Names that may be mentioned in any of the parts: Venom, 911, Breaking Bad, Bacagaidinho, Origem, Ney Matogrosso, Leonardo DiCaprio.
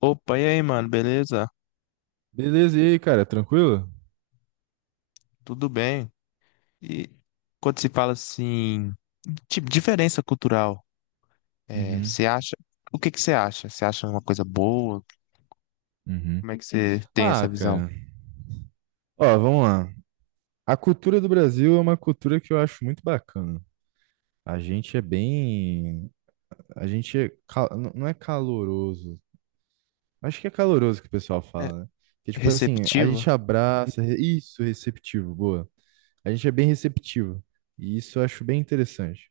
Opa, e aí, mano, beleza? Beleza, e aí, cara, tranquilo? Tudo bem? E quando se fala assim, tipo, diferença cultural, Uhum, você acha, o que que você acha? Você acha uma coisa boa? uhum. Como é que você tem Ah, essa visão? cara. Ó, vamos lá. A cultura do Brasil é uma cultura que eu acho muito bacana. A gente é bem. A gente é não é caloroso. Acho que é caloroso que o pessoal É fala, né? Que tipo assim, a receptiva? gente abraça. Isso, receptivo, boa. A gente é bem receptivo. E isso eu acho bem interessante.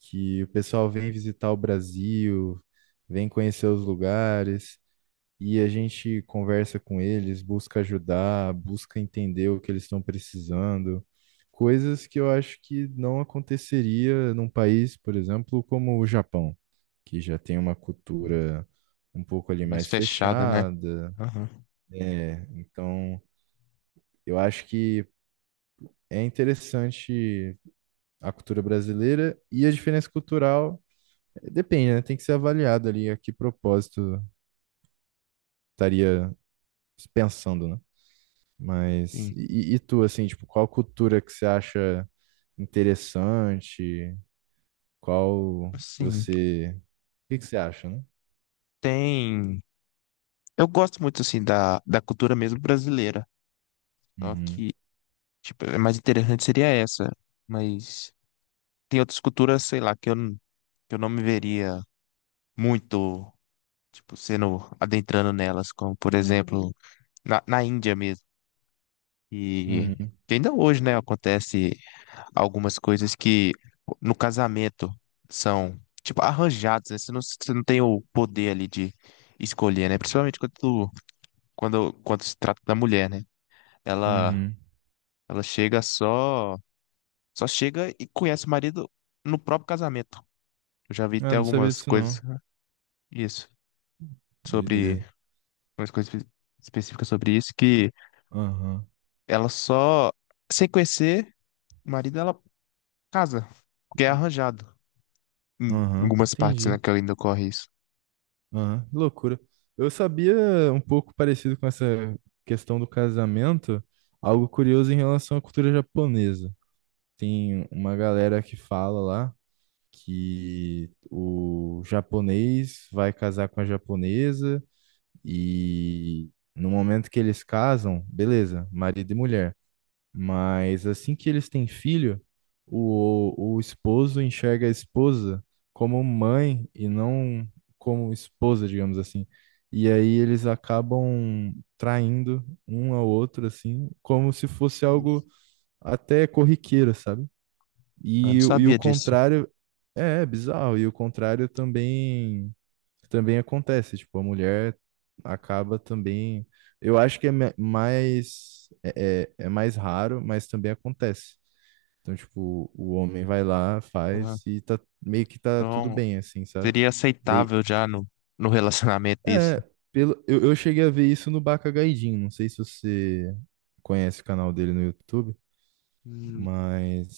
Que o pessoal vem visitar o Brasil, vem conhecer os lugares. E a gente conversa com eles, busca ajudar, busca entender o que eles estão precisando, coisas que eu acho que não aconteceria num país, por exemplo, como o Japão, que já tem uma Hum. cultura um pouco ali Mais mais fechada, né? fechada. Aham. É, então eu acho que é interessante a cultura brasileira e a diferença cultural depende, né? Tem que ser avaliado ali a que propósito estaria pensando, né? Mas Sim. e tu, assim, tipo, qual cultura que você acha interessante? Qual Assim, você. O que que você acha, né? tem... Eu gosto muito, assim, da cultura mesmo brasileira, só Uhum. que, tipo, a mais interessante seria essa, mas tem outras culturas, sei lá, que eu não me veria muito, tipo, sendo adentrando nelas, como por exemplo, na Índia mesmo. E Uhum. que ainda hoje, né, acontece algumas coisas que no casamento são, tipo, arranjadas, né? Você não tem o poder ali de escolher, né? Principalmente quando se trata da mulher, né? Ela, Uhum. ela chega só, só chega e conhece o marido no próprio casamento. Eu já vi até Ah, não sabia algumas disso coisas, não. isso, sobre, Doideira. algumas coisas específicas sobre isso que Aham. ela só, sem conhecer o marido, ela casa, porque é arranjado. Em Aham. algumas partes, né, Entendi. que ainda ocorre isso. Aham. Que loucura. Eu sabia um pouco parecido com essa questão do casamento, algo curioso em relação à cultura japonesa. Tem uma galera que fala lá que o japonês vai casar com a japonesa e no momento que eles casam, beleza, marido e mulher. Mas assim que eles têm filho, o esposo enxerga a esposa como mãe e não como esposa, digamos assim. E aí eles acabam traindo um ao outro, assim, como se fosse Isso. algo até corriqueiro, sabe? Eu não E, e o sabia disso. contrário é é bizarro, e o contrário também também acontece, tipo, a mulher acaba também, eu acho que é mais é, é mais raro, mas também acontece. Então, tipo, o homem vai lá, Uhum. faz e tá meio que tudo Então, bem, assim, sabe? seria Dei, aceitável já no, no relacionamento isso. é, pelo, eu cheguei a ver isso no Bacagaidinho, não sei se você conhece o canal dele no YouTube. Hum.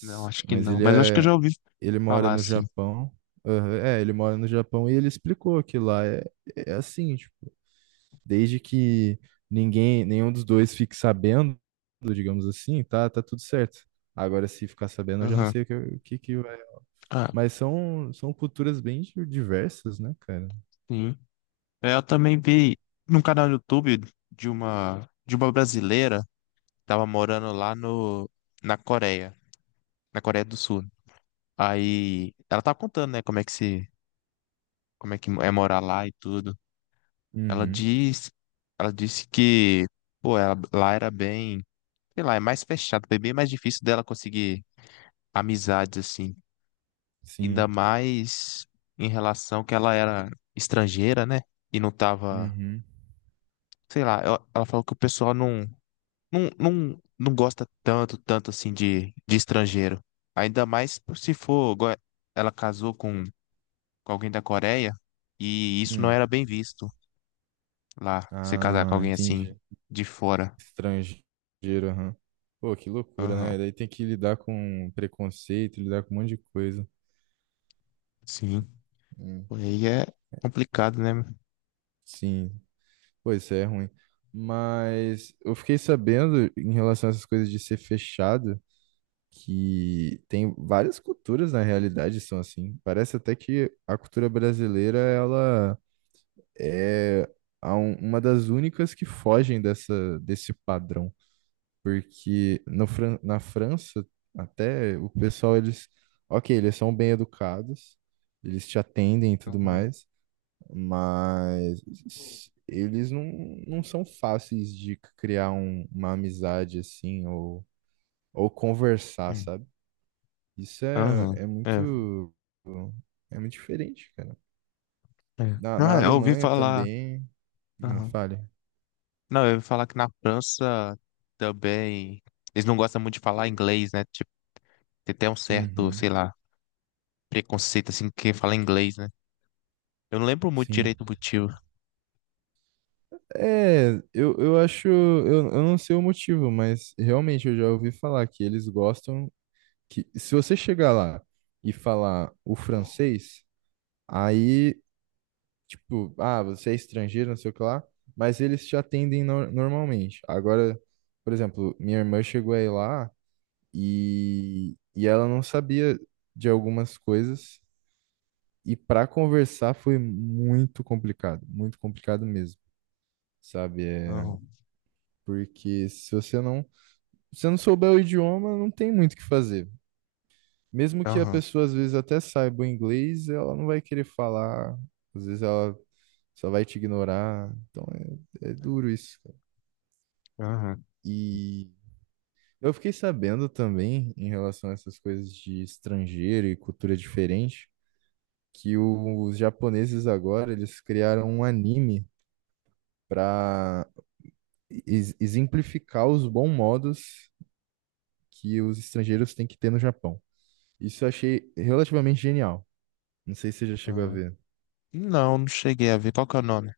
Não, acho que mas não. ele Mas eu acho que eu é, já ouvi ele mora falar no assim. Japão. Aham, é, ele mora no Japão e ele explicou que lá é, é assim, tipo, desde que ninguém, nenhum dos dois fique sabendo, digamos assim, tá, tá tudo certo. Agora, se ficar sabendo, eu já não Aham. sei o que que vai. Ah, Mas são, são culturas bem diversas, né, cara? sim. É, eu também vi num canal no YouTube de uma brasileira que tava morando lá no na Coreia, na Coreia do Sul. Aí ela tava contando, né, como é que se como é que é morar lá e tudo. Ela Uhum, diz, ela disse que, pô, ela, lá era bem, sei lá, é mais fechado, foi bem mais difícil dela conseguir amizades assim. sim. Ainda mais em relação que ela era estrangeira, né? E não tava, Uhum. sei lá, ela falou que o pessoal não gosta tanto assim de estrangeiro. Ainda mais se for, igual ela casou com alguém da Coreia e isso não Hum. era bem visto lá, você casar com Ah, alguém assim entendi. de fora. Estrangeiro, aham. Pô, que loucura, Aham, né? Daí tem que lidar com preconceito, lidar com um monte de coisa. sim. Hum, Aí é complicado, né? Sim, pois isso é ruim. Mas eu fiquei sabendo, em relação a essas coisas de ser fechado, que tem várias culturas na realidade são assim. Parece até que a cultura brasileira, ela é a uma das únicas que fogem dessa, desse padrão. Porque no, na França, até o pessoal, eles, ok, eles são bem educados, eles te atendem e tudo Aham. mais, mas eles não, não são fáceis de criar uma amizade assim, ou conversar, sabe? Isso é, Aham, é, é muito diferente, cara. é. Na Ah, eu ouvi Alemanha falar. também, ah, Aham. fale. Não, eu ia falar que na França também eles não gostam muito de falar inglês, né? Tipo, tem até um certo, Uhum, sei lá, preconceito assim que fala inglês, né? Eu não lembro muito sim. direito o motivo. É, eu acho, eu não sei o motivo, mas realmente eu já ouvi falar que eles gostam que se você chegar lá e falar o francês, aí, tipo, ah, você é estrangeiro, não sei o que lá, mas eles te atendem normalmente. Agora, por exemplo, minha irmã chegou aí lá e ela não sabia de algumas coisas e para conversar foi muito complicado mesmo, sabe? É, Aham, porque se você não. Se você não souber o idioma, não tem muito o que fazer. Mesmo que a aham, pessoa às vezes até saiba o inglês, ela não vai querer falar, às vezes ela só vai te ignorar. Então é, é duro isso, cara. aham, E eu fiquei sabendo também, em relação a essas coisas de estrangeiro e cultura diferente, que os japoneses agora eles criaram um anime para exemplificar os bons modos que os estrangeiros têm que ter no Japão. Isso eu achei relativamente genial. Não sei se você já chegou a aham. ver. Não, não cheguei a ver. Qual que é o nome?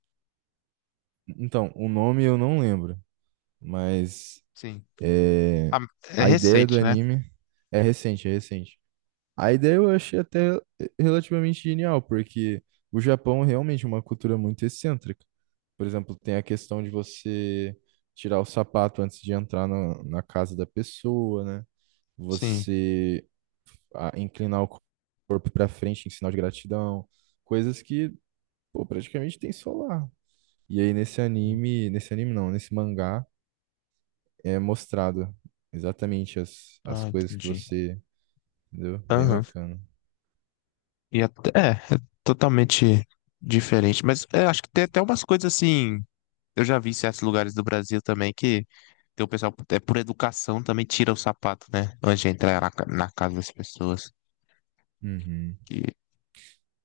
Então, o nome eu não lembro, mas Sim. é, Ah, é a ideia recente, do né? anime é recente, é recente. A ideia eu achei até relativamente genial, porque o Japão é realmente uma cultura muito excêntrica. Por exemplo, tem a questão de você tirar o sapato antes de entrar na casa da pessoa, né? Sim. Você ah, inclinar o corpo para frente em sinal de gratidão, coisas que, pô, praticamente tem só lá. E aí Sim. Nesse anime não, nesse mangá é mostrado exatamente as, as Ah, coisas que entendi. você, entendeu? Bem Aham. bacana. E até, é, é totalmente diferente. Mas é, acho que tem até umas coisas assim. Eu já vi em certos lugares do Brasil também que tem o pessoal, é por educação, também tira o sapato, né? Antes de entrar na casa das pessoas. Uhum. Que não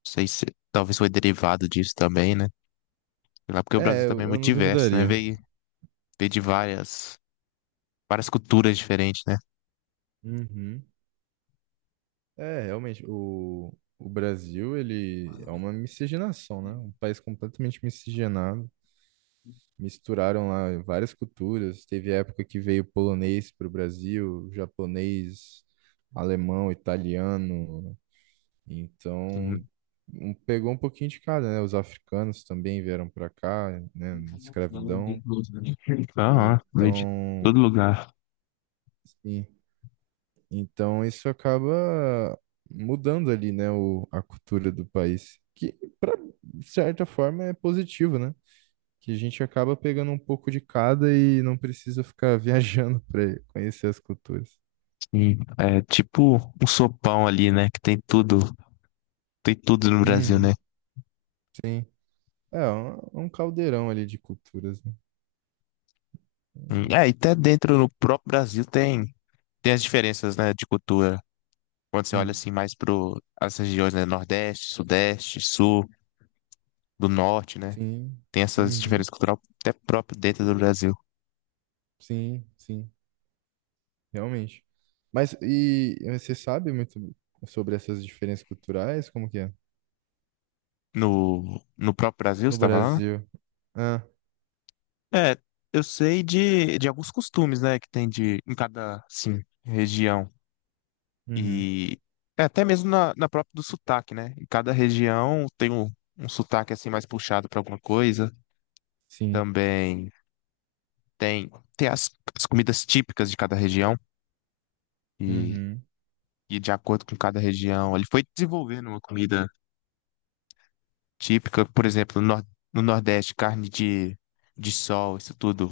sei se talvez foi derivado disso também, né? Sei lá, porque o Brasil É, também eu, é eu muito não diverso, né? duvidaria. Veio, veio de várias, várias culturas diferentes, né? Uhum. É, realmente, o Brasil, ele é uma miscigenação, né? Um país completamente miscigenado. Misturaram lá várias culturas. Teve época que veio polonês para o Brasil, japonês, alemão, italiano. Então, Sim. Pegou um pouquinho de cada, né? Os africanos também vieram para cá, né? Então, ó, Escravidão. de Então, todo lugar. sim. Então, isso acaba mudando ali, né? O, a cultura do país, que de certa forma é positivo, né? Que a gente acaba pegando um pouco de cada e não precisa ficar viajando para conhecer as culturas. Sim, é tipo um sopão ali, né? Que tem tudo no Brasil, Uhum. né? É é um caldeirão ali de culturas, né? Uhum. é, e até dentro no próprio Brasil tem, tem as diferenças, né, de cultura. Quando você olha assim mais pro as regiões, né, Nordeste, Sudeste, Sul, do Norte, né? Sim. Tem essas Uhum. diferenças culturais até próprio dentro do Brasil. Sim, sim, realmente. Mas e você sabe muito sobre essas diferenças culturais? Como que é? No próprio Brasil, você No tá falando? Brasil. Ah, É, eu sei de alguns costumes, né, que tem de em cada, assim, região. uhum. E é, até mesmo na própria do sotaque, né? Em cada região tem um, um sotaque assim mais puxado para alguma coisa. Sim. Também tem, tem as, as comidas típicas de cada região e, Uhum. e de acordo com cada região. Ele foi desenvolvendo uma comida típica, por exemplo, Nor- no Nordeste, carne de sol, isso tudo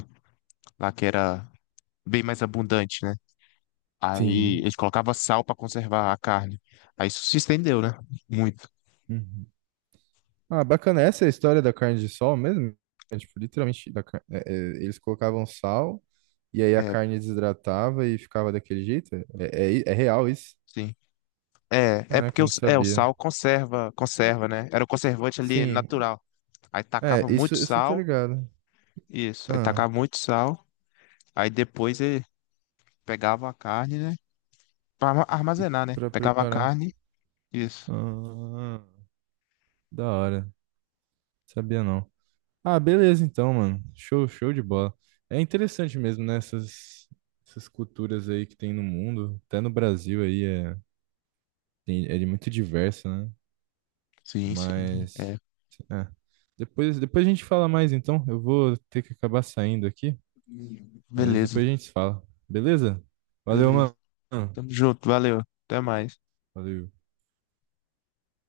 lá que era bem mais abundante, né? Aí Sim. eles colocavam sal para conservar a carne. Aí isso se estendeu, né? Muito. Uhum. Ah, bacana. Essa é a história da carne de sol mesmo? É, tipo, literalmente, da é, é, eles colocavam sal e aí a É, carne desidratava e ficava daquele jeito? É, é, é real isso? sim. É, é Caraca, porque eu não o sabia. sal conserva, conserva, né? Era o conservante ali Sim. natural. Aí É, tacava isso, muito isso eu tô sal, ligado. isso, aí Ah, tacava muito sal, aí depois ele pegava a carne, né? Pra arma- e armazenar, né? pra Pegava a preparar. carne, isso. Ah, da hora. Sabia não. Ah, beleza então, mano. Show, show de bola. É interessante mesmo, né? Essas, essas culturas aí que tem no mundo. Até no Brasil aí é, é de muito diverso, né? Sim, sim. Mas. É, É. Depois, depois a gente fala mais então. Eu vou ter que acabar saindo aqui, mas beleza, depois a gente se fala. Beleza? Valeu, beleza. mano. Tamo junto, valeu. Até mais. Valeu.